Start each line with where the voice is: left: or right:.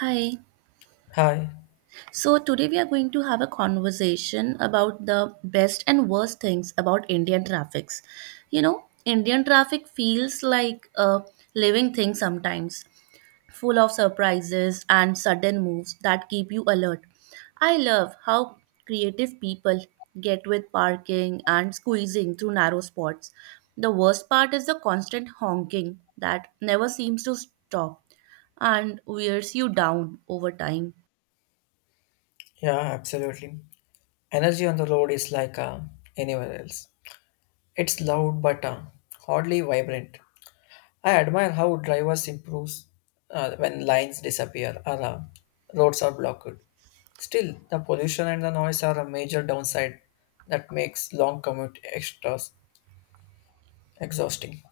right: Hi.
left: Hi.
right: So today we are going to have a conversation about the best and worst things about Indian traffics. You know, Indian traffic feels like a living thing sometimes, full of surprises and sudden moves that keep you alert. I love how creative people get with parking and squeezing through narrow spots. The worst part is the constant honking that never seems to stop and wears you down over time.
left: Yeah, absolutely. Energy on the road is like anywhere else. It's loud but hardly vibrant. I admire how drivers improve when lines disappear or roads are blocked. Still, the pollution and the noise are a major downside that makes long commute extras exhausting.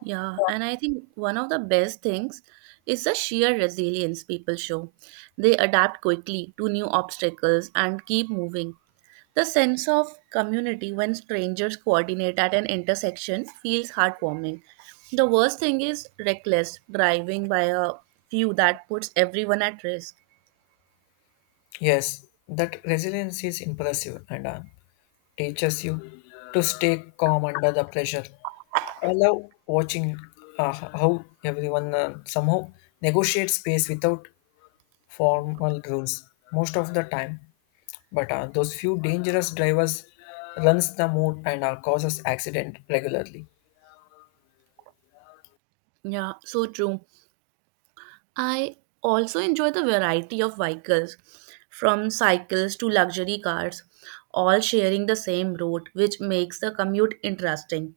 right: Yeah, and I think one of the best things is the sheer resilience people show. They adapt quickly to new obstacles and keep moving. The sense of community when strangers coordinate at an intersection feels heartwarming. The worst thing is reckless driving by a few that puts everyone at risk.
left: Yes, that resilience is impressive and teaches you to stay calm under the pressure. I love watching how everyone somehow negotiates space without formal rules most of the time. But those few dangerous drivers runs the mood and causes accident regularly.
right: Yeah, so true. I also enjoy the variety of vehicles, from cycles to luxury cars, all sharing the same route, which makes the commute interesting.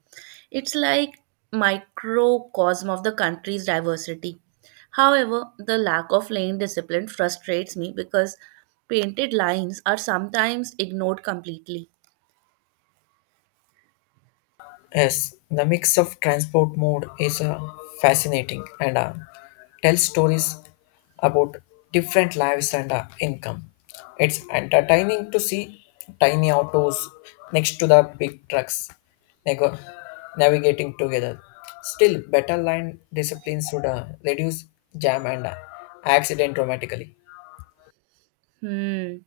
right: It's like microcosm of the country's diversity. However, the lack of lane discipline frustrates me because painted lines are sometimes ignored completely.
left: Yes, the mix of transport mode is fascinating and tells stories about different lives and income. It's entertaining to see tiny autos next to the big trucks nego- navigating together. Still, better line discipline should reduce jam and accident dramatically.
right: Hmm.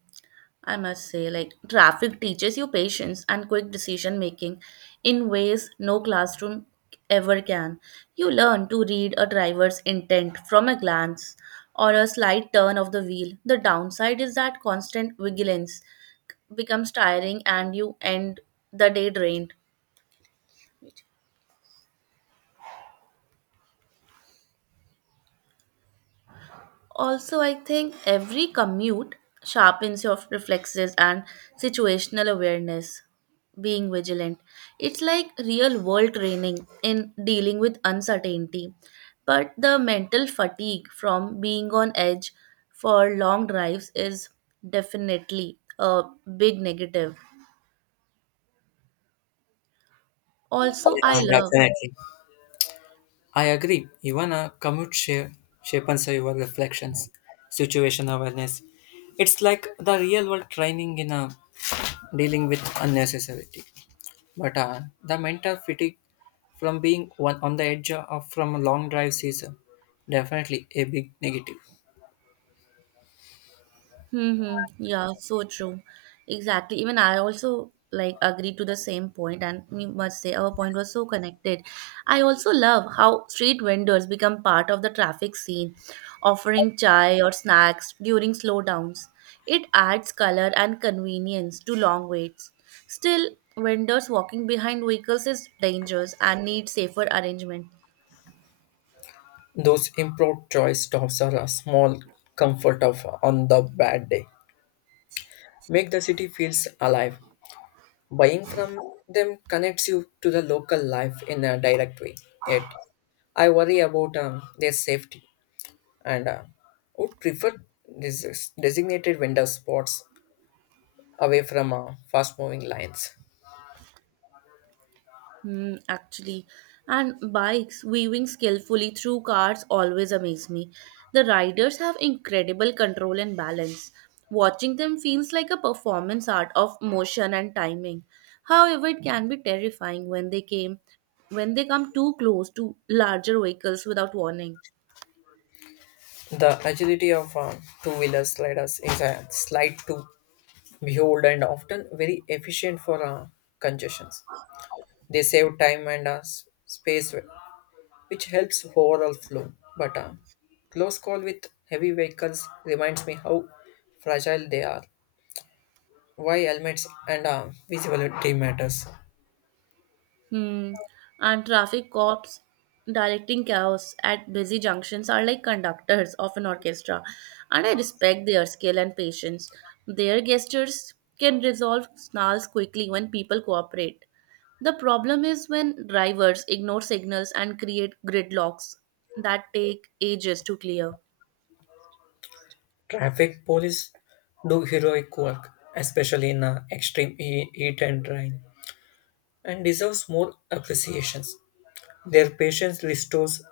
right: I must say, like, traffic teaches you patience and quick decision making in ways no classroom ever can. You learn to read a driver's intent from a glance or a slight turn of the wheel. The downside is that constant vigilance becomes tiring and you end the day drained. Also, I think every commute sharpens your reflexes and situational awareness, being vigilant. It's like real world training in dealing with uncertainty. But the mental fatigue from being on edge for long drives is definitely a big negative. Also, I
left: Yeah,
right: love.
left: definitely. I agree. Even a commute share sharpens your reflections, situation awareness. It's like the real world training in a dealing with unnecessarity. But the mental fatigue from being one on the edge of from a long drives is definitely a big negative.
right: Mm-hmm. Yeah, so true. Exactly. Even I also like agree to the same point, and we must say our point was so connected. I also love how street vendors become part of the traffic scene, offering chai or snacks during slowdowns. It adds color and convenience to long waits. Still, vendors walking behind vehicles is dangerous and need safer arrangement.
left: Those improved joy stops are a small comfort of on the bad day. Make the city feels alive. Buying from them connects you to the local life in a direct way. Yet, I worry about their safety and would prefer des- designated vendor spots away from fast moving lines.
right: Hmm, actually, and bikes weaving skillfully through cars always amaze me. The riders have incredible control and balance. Watching them feels like a performance art of motion and timing. However, it can be terrifying when they came when they come too close to larger vehicles without warning.
left: The agility of two wheeler sliders is a slight to behold and often very efficient for congestions. They save time and space which helps overall flow. But a close call with heavy vehicles reminds me how fragile they are, why helmets and visibility matters.
right: Hmm. And traffic cops directing chaos at busy junctions are like conductors of an orchestra, and I respect their skill and patience. Their gestures can resolve snarls quickly when people cooperate. The problem is when drivers ignore signals and create gridlocks that take ages to clear.
left: Traffic police do heroic work, especially in extreme heat and rain, and deserves more appreciations. Their patience restores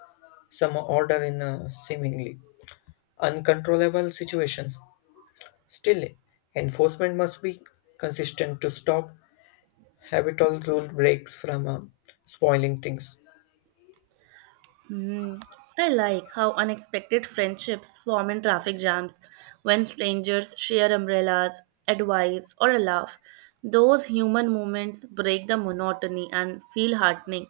left: some order in seemingly uncontrollable situations. Still, enforcement must be consistent to stop habitual rule breaks from spoiling things.
right: Hmm. I like how unexpected friendships form in traffic jams when strangers share umbrellas, advice, or a laugh. Those human moments break the monotony and feel heartening.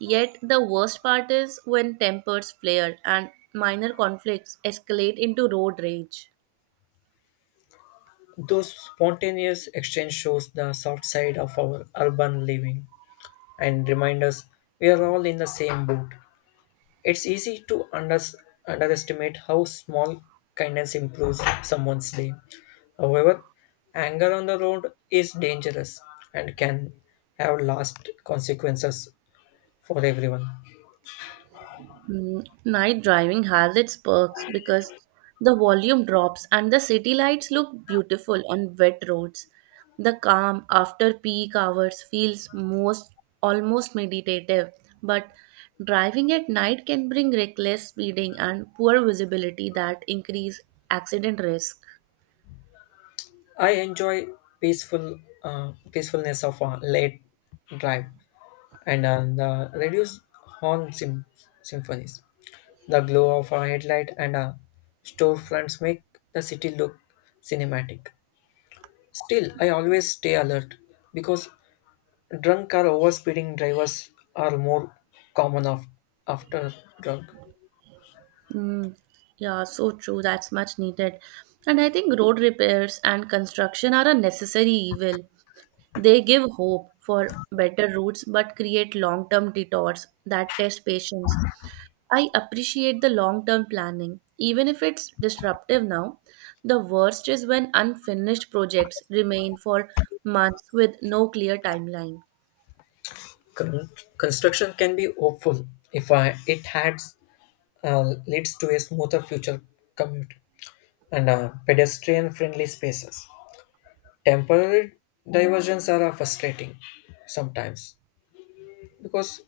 right: Yet the worst part is when tempers flare and minor conflicts escalate into road rage.
left: Those spontaneous exchange shows the soft side of our urban living and remind us we are all in the same boat. It's easy to underestimate how small kindness improves someone's day. However, anger on the road is dangerous and can have last consequences for everyone.
right: Mm, night driving has its perks because the volume drops and the city lights look beautiful on wet roads. The calm after peak hours feels most almost meditative, but driving at night can bring reckless speeding and poor visibility that increase accident risk.
left: I enjoy peacefulness of a late drive and the reduced horn sym- symphonies. The glow of a headlight and a storefronts make the city look cinematic. Still, I always stay alert because drunk or overspeeding drivers are more common of, after drunk.
right: Mm, yeah, so true. That's much needed. And I think road repairs and construction are a necessary evil. They give hope for better routes but create long term detours that test patience. I appreciate the long term planning. Even if it's disruptive now, the worst is when unfinished projects remain for months with no clear timeline.
left: Con- Construction can be hopeful if it adds leads to a smoother future commute and pedestrian friendly spaces. Temporary diversions are frustrating sometimes because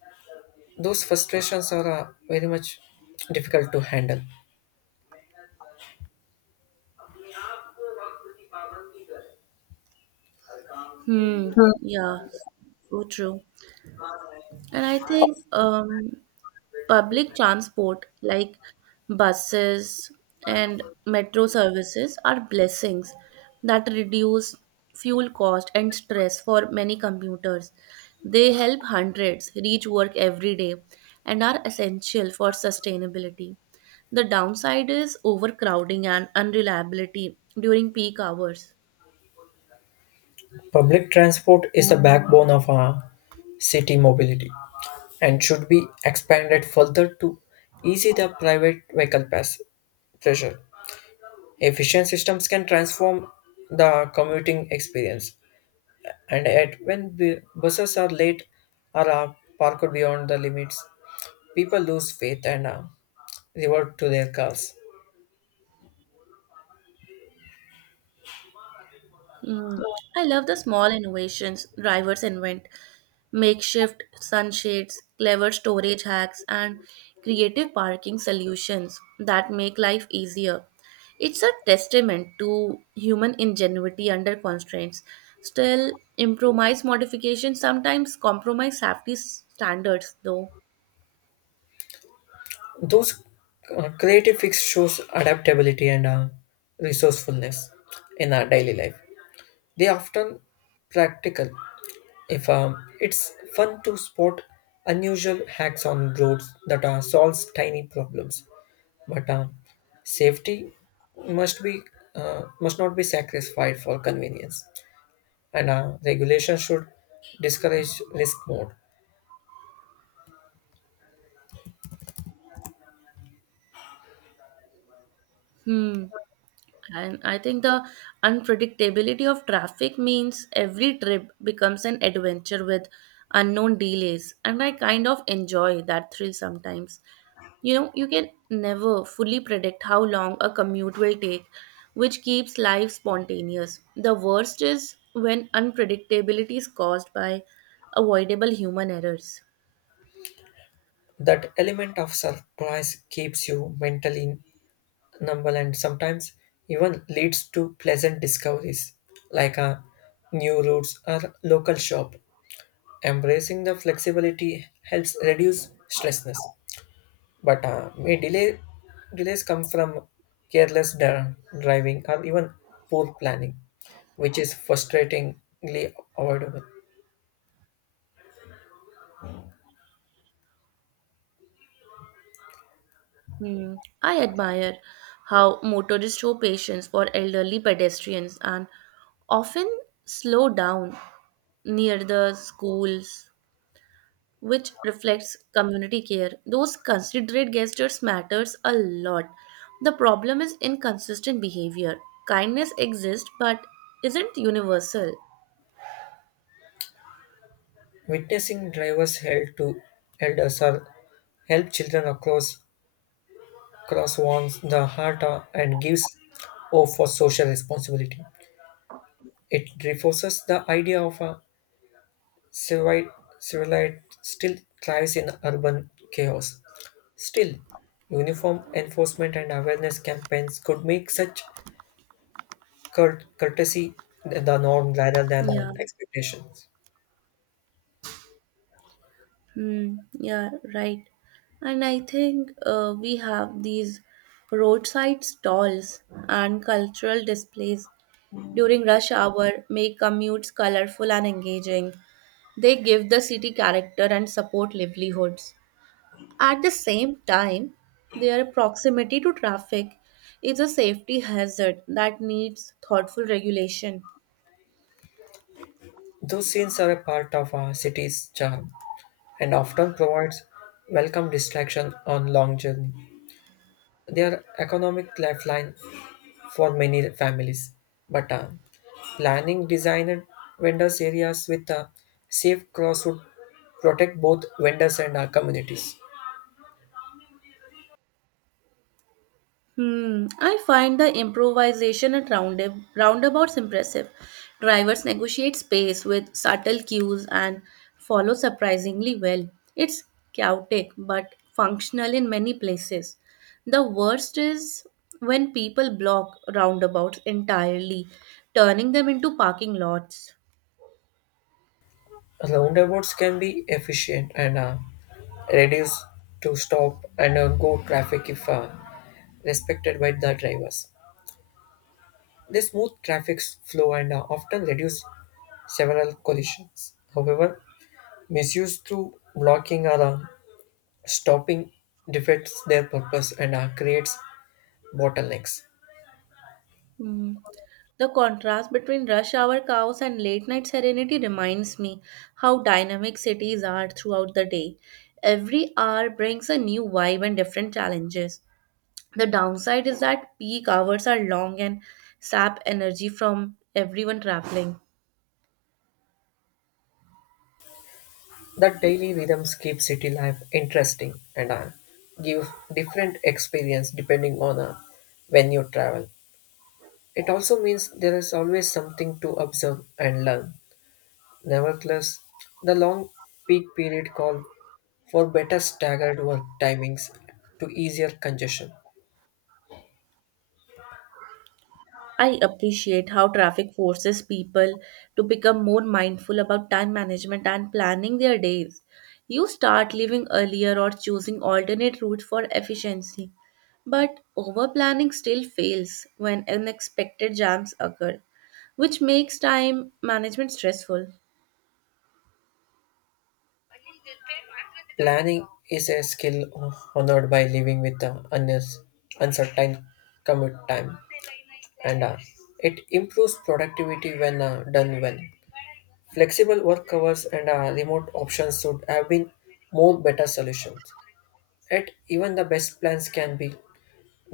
left: those frustrations are very much difficult to handle.
right: Hmm, yeah, so true. And I think public transport like buses and metro services are blessings that reduce fuel cost and stress for many commuters. They help hundreds reach work every day and are essential for sustainability. The downside is overcrowding and unreliability during peak hours.
left: Public transport is the backbone of city mobility and should be expanded further to ease the private vehicle pass pressure. Efficient systems can transform the commuting experience. And at when buses are late or are parked beyond the limits, people lose faith and revert to their cause.
right: Mm. I love the small innovations drivers invent, makeshift sunshades, clever storage hacks, and creative parking solutions that make life easier. It's a testament to human ingenuity under constraints. Still, improvise modifications sometimes compromise safety standards, though.
left: Those creative fix shows adaptability and resourcefulness in our daily life. They often practical. If it's fun to spot unusual hacks on roads that solves tiny problems, but safety must be must not be sacrificed for convenience, and regulation should discourage risk mode.
right: Hmm. And I think the unpredictability of traffic means every trip becomes an adventure with unknown delays. And I kind of enjoy that thrill sometimes. You know, you can never fully predict how long a commute will take, which keeps life spontaneous. The worst is when unpredictability is caused by avoidable human errors.
left: That element of surprise keeps you mentally numb and sometimes even leads to pleasant discoveries like a new routes or local shop. Embracing the flexibility helps reduce stressness, but may delay delays come from careless driving or even poor planning, which is frustratingly avoidable.
right: Hmm. I admire how motorists show patience for elderly pedestrians and often slow down near the schools, which reflects community care. Those considerate gestures matters a lot. The problem is inconsistent behavior. Kindness exists but isn't universal.
left: Witnessing drivers held to elders or help children across cross warms the heart and gives hope for social responsibility. It reinforces the idea of a civili- civilized still thrives in urban chaos. Still, uniform enforcement and awareness campaigns could make such courtesy the norm rather than
right: Yeah.
left: an expectation.
right: Hmm, yeah, right. And I think we have these roadside stalls and cultural displays during rush hour make commutes colorful and engaging. They give the city character and support livelihoods. At the same time, their proximity to traffic is a safety hazard that needs thoughtful regulation.
left: Those scenes are a part of our city's charm and often provides welcome distraction on long journey. They are economic lifeline for many families. But planning designer vendors areas with safe cross would protect both vendors and communities.
right: Hmm, I find the improvisation at roundabouts impressive. Drivers negotiate space with subtle cues and follow surprisingly well. It's chaotic but functional in many places. The worst is when people block roundabouts entirely, turning them into parking lots.
left: Roundabouts can be efficient and reduce to stop and go traffic if respected by the drivers. They smooth traffic flow and often reduce several collisions. However, misuse through blocking or stopping defeats their purpose and creates bottlenecks.
right: Hmm. The contrast between rush hour chaos and late night serenity reminds me how dynamic cities are throughout the day. Every hour brings a new vibe and different challenges. The downside is that peak hours are long and sap energy from everyone traveling.
left: That daily rhythms keep city life interesting and give different experience depending on when you travel. It also means there is always something to observe and learn. Nevertheless, the long peak period called for better staggered work timings to easier congestion.
right: I appreciate how traffic forces people to become more mindful about time management and planning their days. You start leaving earlier or choosing alternate routes for efficiency. But over planning still fails when unexpected jams occur, which makes time management stressful.
left: Planning is a skill honored by living with the uncertain commute time, and it improves productivity when done well. Flexible work hours and remote options should have been more better solutions. Yet, even the best plans can be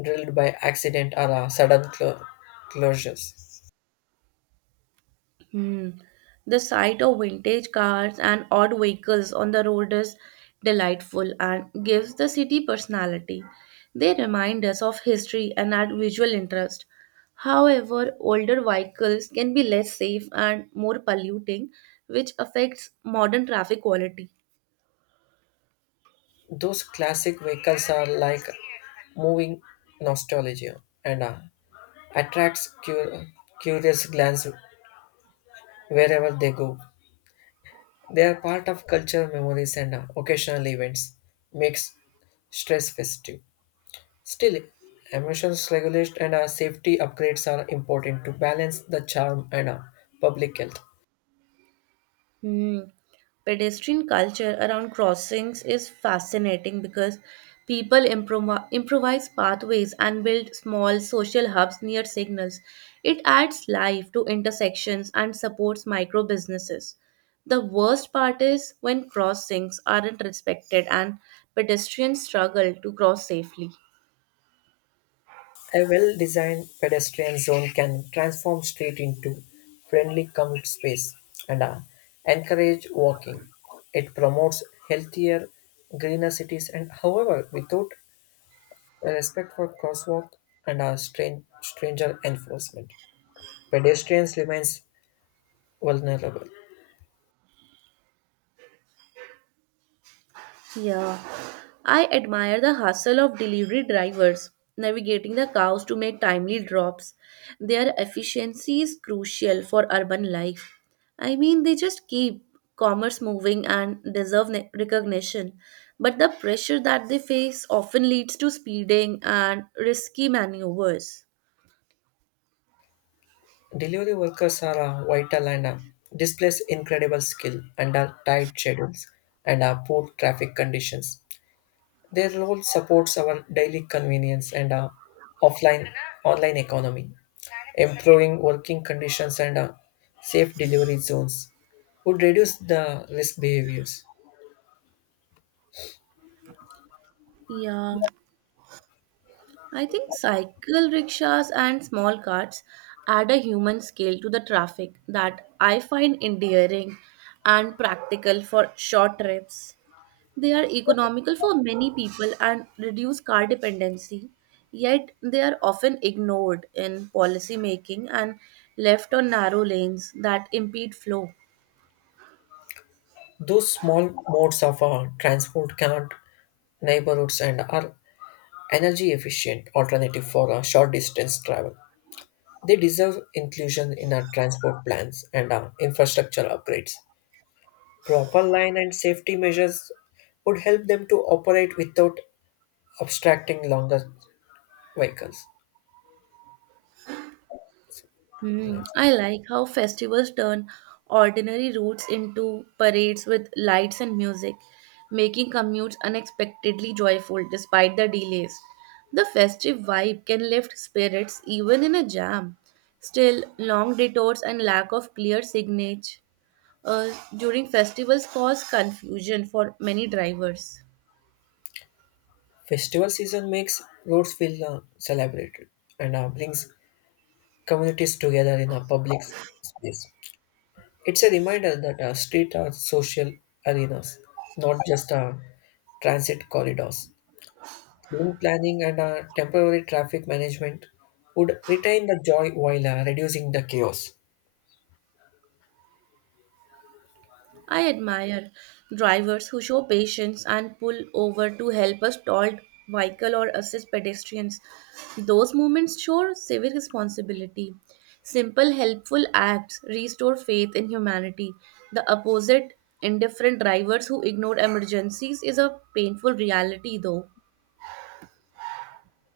left: drilled by accident or sudden closures.
right: Hmm. The sight of vintage cars and odd vehicles on the road is delightful and gives the city personality. They remind us of history and add visual interest. However, older vehicles can be less safe and more polluting, which affects modern traffic quality.
left: Those classic vehicles are like moving nostalgia and attracts curious glance wherever they go. They are part of culture, memories, and occasional events. Makes stress festive. Still, emissions regulation and safety upgrades are important to balance the charm and public health.
right: Hmm. Pedestrian culture around crossings is fascinating because people improvise pathways and build small social hubs near signals. It adds life to intersections and supports micro businesses. The worst part is when crossings aren't respected and pedestrians struggle to cross safely.
left: A well designed pedestrian zone can transform street into friendly commute space and encourage walking. It promotes healthier, greener cities and, however, without respect for crosswalk and stranger enforcement, pedestrians remains vulnerable.
right: Yeah, I admire the hustle of delivery drivers navigating the cows to make timely drops. Their efficiency is crucial for urban life. I mean, they just keep commerce moving and deserve recognition. But the pressure that they face often leads to speeding and risky maneuvers.
left: Delivery workers are vital and displays incredible skill under tight schedules and poor traffic conditions. Their role supports our daily convenience and offline online economy, improving working conditions and safe delivery zones would reduce the risk behaviors.
right: Yeah. I think cycle rickshaws and small carts add a human scale to the traffic that I find endearing and practical for short trips. They are economical for many people and reduce car dependency, yet they are often ignored in policy making and left on narrow lanes that impede flow.
left: Those small modes of transport connect neighborhoods and are energy efficient alternative for short distance travel. They deserve inclusion in our transport plans and our infrastructure upgrades. Proper line and safety measures would help them to operate without obstructing longer vehicles.
right: Hmm,
left: Lanes.
right: I like how festivals turn ordinary routes into parades with lights and music, making commutes unexpectedly joyful despite the delays. The festive vibe can lift spirits even in a jam. Still, long detours and lack of clear signage uh, during festivals cause confusion for many drivers.
left: Festival season makes roads feel celebrated and brings communities together in a public space. It's a reminder that streets are social arenas, not just transit corridors. Lane planning and temporary traffic management would retain the joy while reducing the chaos.
right: I admire drivers who show patience and pull over to help a stalled vehicle or assist pedestrians. Those moments show civic responsibility. Simple, helpful acts restore faith in humanity. The opposite, indifferent drivers who ignore emergencies, is a painful reality, though.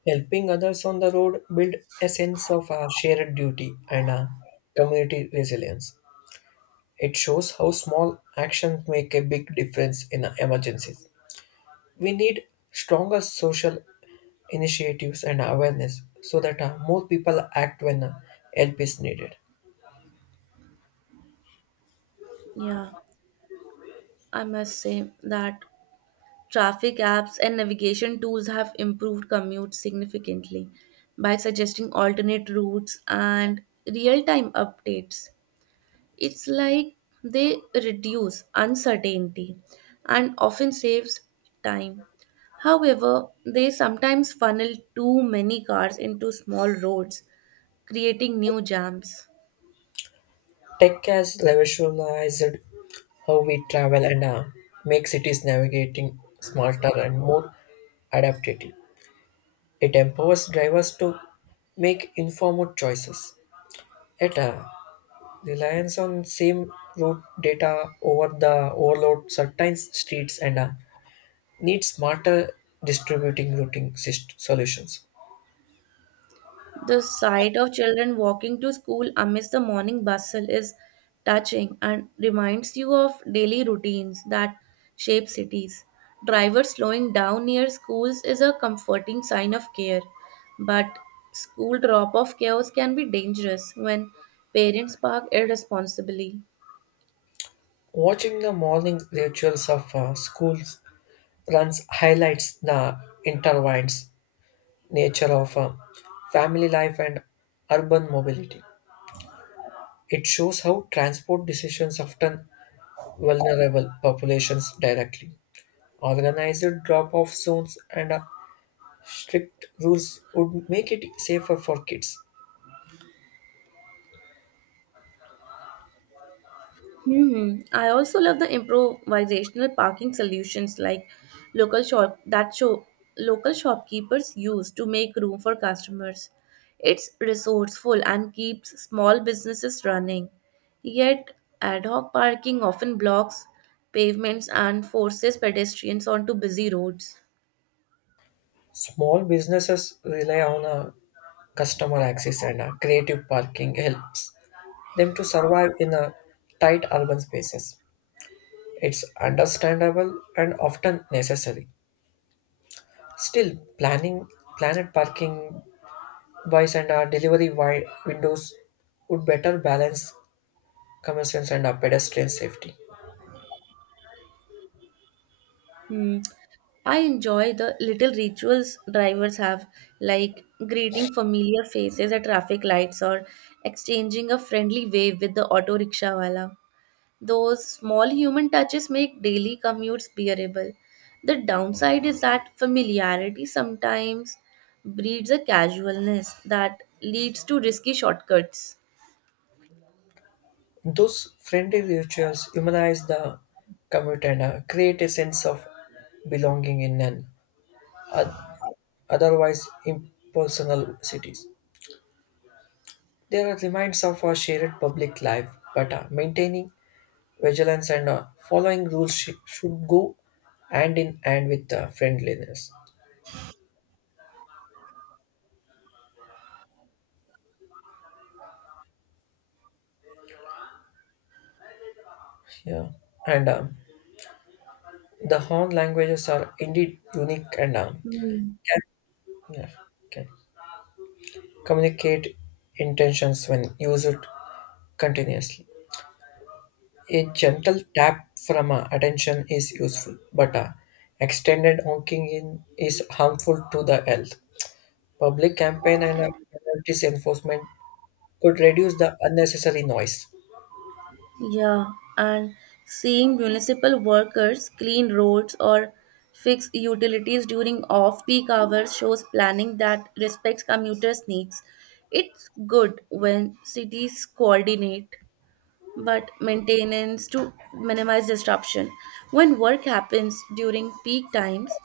left: Helping others on the road build a sense of shared duty and community resilience. It shows how small actions make a big difference in emergencies. We need stronger social initiatives and awareness so that more people act when help is needed.
right: Yeah, I must say that traffic apps and navigation tools have improved commutes significantly by suggesting alternate routes and real time updates. It's like they reduce uncertainty and often saves time. However, they sometimes funnel too many cars into small roads, creating new jams.
left: Tech has revolutionized how we travel and make cities navigating smarter and more adaptive. It empowers drivers to make informed choices. Yet, reliance on same route data over the overload certain streets and needs smarter distributing routing solutions.
right: The sight of children walking to school amidst the morning bustle is touching and reminds you of daily routines that shape cities. Drivers slowing down near schools is a comforting sign of care, but school drop off chaos can be dangerous when parents park irresponsibly.
left: Watching the morning rituals of schools runs highlights the intertwined nature of family life and urban mobility. It shows how transport decisions affect vulnerable populations directly. Organized drop off zones and strict rules would make it safer for kids.
right: Hmm, I also love the improvisational parking solutions like local shop that show local shopkeepers use to make room for customers. It's resourceful and keeps small businesses running. Yet, ad hoc parking often blocks pavements and forces pedestrians onto busy roads.
left: Small businesses rely on customer access and creative parking helps them to survive in tight urban spaces. It's understandable and often necessary. Still, planning planet parking buys and delivery windows would better balance convenience, and pedestrian safety.
right: Hmm. I enjoy the little rituals drivers have, like greeting familiar faces at traffic lights or exchanging a friendly wave with the auto rickshaw wala. Those small human touches make daily commutes bearable. The downside is that familiarity sometimes breeds a casualness that leads to risky shortcuts.
left: Those friendly rituals humanize the commute and create a sense of belonging in an oth- otherwise impersonal cities. They are reminders of our shared public life, but maintaining vigilance and following rules should go hand in hand with friendliness. Yeah, and the Hon languages are indeed unique and
right: Hmm.
left: yeah, yeah, okay. Communicate intentions when used continuously. A gentle tap from a attention is useful, but a extended honking in is harmful to the health. Public campaign and a penalties enforcement could reduce the unnecessary noise.
right: Yeah, and seeing municipal workers clean roads or fix utilities during off-peak hours shows planning that respects commuters' needs. It's good when cities coordinate, but maintenance to minimize disruption. When work happens during peak times,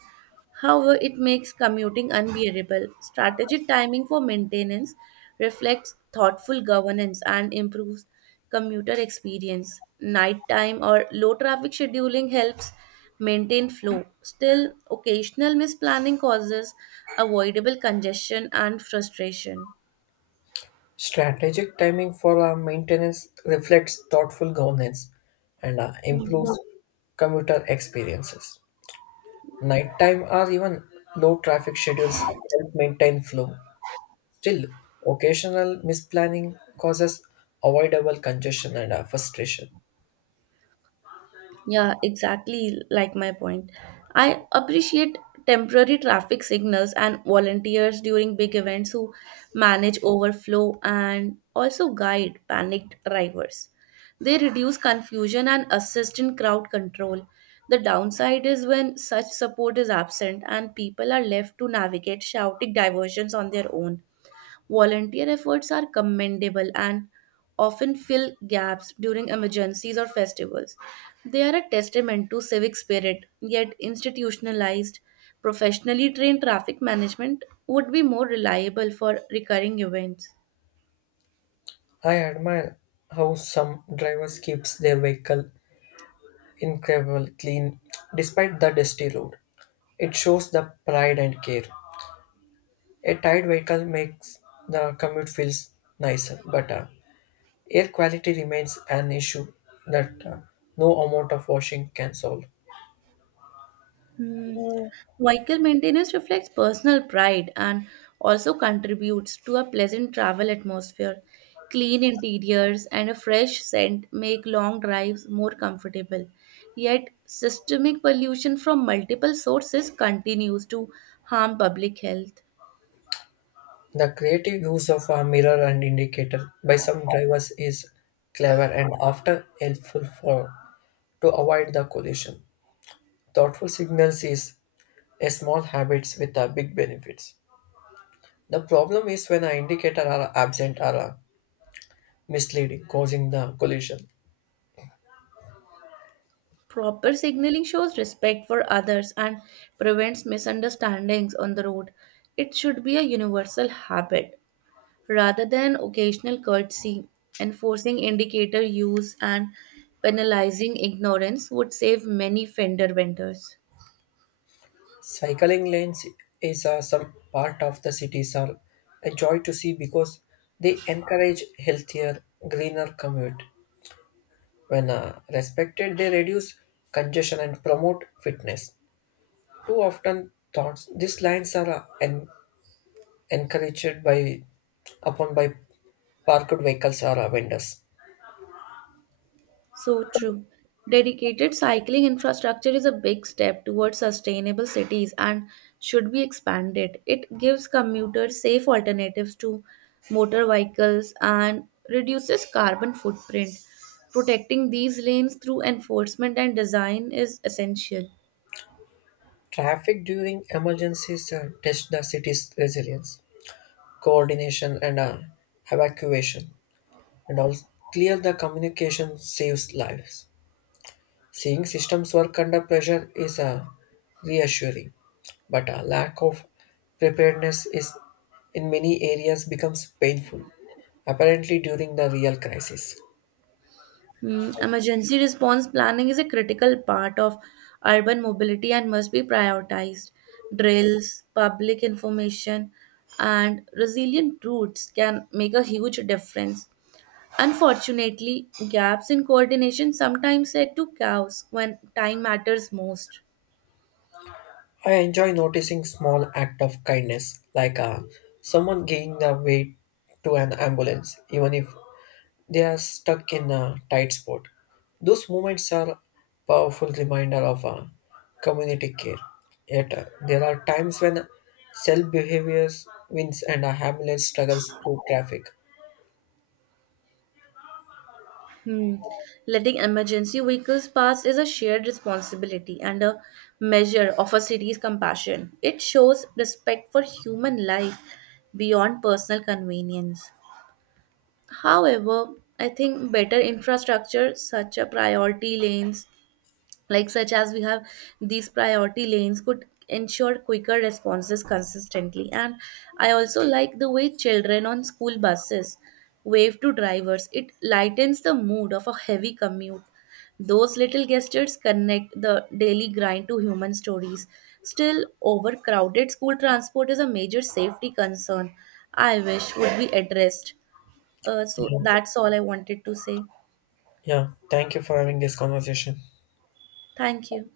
right: however, it makes commuting unbearable. Strategic timing for maintenance reflects thoughtful governance and improves commuter experience. Nighttime or low traffic scheduling helps maintain flow. Still, occasional misplanning causes avoidable congestion and frustration.
left: Strategic timing for our maintenance reflects thoughtful governance and improves
right: Hmm.
left: commuter experiences. Nighttime or even low traffic schedules help maintain flow. Still, occasional misplanning causes avoidable congestion and frustration.
right: Yeah, exactly like my point. I appreciate temporary traffic signals and volunteers during big events who manage overflow and also guide panicked drivers. They reduce confusion and assist in crowd control. The downside is when such support is absent and people are left to navigate shouting diversions on their own. Volunteer efforts are commendable and often fill gaps during emergencies or festivals. They are a testament to civic spirit, yet, institutionalized, professionally trained traffic management would be more reliable for recurring events.
left: I admire how some drivers keeps their vehicle incredibly clean despite the dusty road. It shows the pride and care. A tired vehicle makes the commute feels nicer, but air quality remains an issue that no amount of washing can solve.
right: Hmm. Vehicle maintenance reflects personal pride and also contributes to a pleasant travel atmosphere. Clean interiors and a fresh scent make long drives more comfortable. Yet, systemic pollution from multiple sources continues to harm public health.
left: The creative use of a mirror and indicator by some drivers is clever and often helpful for to avoid the collision. Thoughtful signals is a small habits with a big benefits. The problem is when the indicator are absent or misleading, causing the collision.
right: Proper signaling shows respect for others and prevents misunderstandings on the road. It should be a universal habit, rather than occasional courtesy. Enforcing indicator use and penalizing ignorance would save many fender vendors.
left: Cycling lanes is some part of the cities are a joy to see because they encourage healthier, greener commute. When respected, they reduce congestion and promote fitness. Too often, thoughts these lines are encouraged by upon by parked vehicles or vendors.
right: So true. Dedicated cycling infrastructure is a big step towards sustainable cities and should be expanded. It gives commuters safe alternatives to motor vehicles and reduces carbon footprint. Protecting these lanes through enforcement and design is essential.
left: Traffic during emergencies test the city's resilience, coordination, and evacuation, and also clear the communication saves lives. Seeing systems work under pressure is reassuring, but a lack of preparedness is in many areas becomes painful, apparently during the real crisis.
right: Mm, emergency response planning is a critical part of urban mobility and must be prioritized. Drills, public information, and resilient routes can make a huge difference. Unfortunately, gaps in coordination sometimes lead to chaos when time matters most.
left: I enjoy noticing small act of kindness, like someone giving the way to an ambulance, even if they are stuck in a tight spot. Those moments are powerful reminder of community care. Yet there are times when self behaviors wins and a ambulance struggles through traffic.
right: Hmm. Letting emergency vehicles pass is a shared responsibility and a measure of a city's compassion. It shows respect for human life beyond personal convenience. However, I think better infrastructure, such as priority lanes, such as we have these priority lanes, could ensure quicker responses consistently. And I also like the way children on school buses wave to drivers. It lightens the mood of a heavy commute. Those little gestures connect the daily grind to human stories. Still, overcrowded school transport is a major safety concern I wish would be addressed. So
left: Yeah,
right: that's all I wanted to say.
left: yeah, thank you for having this conversation.
right: Thank you.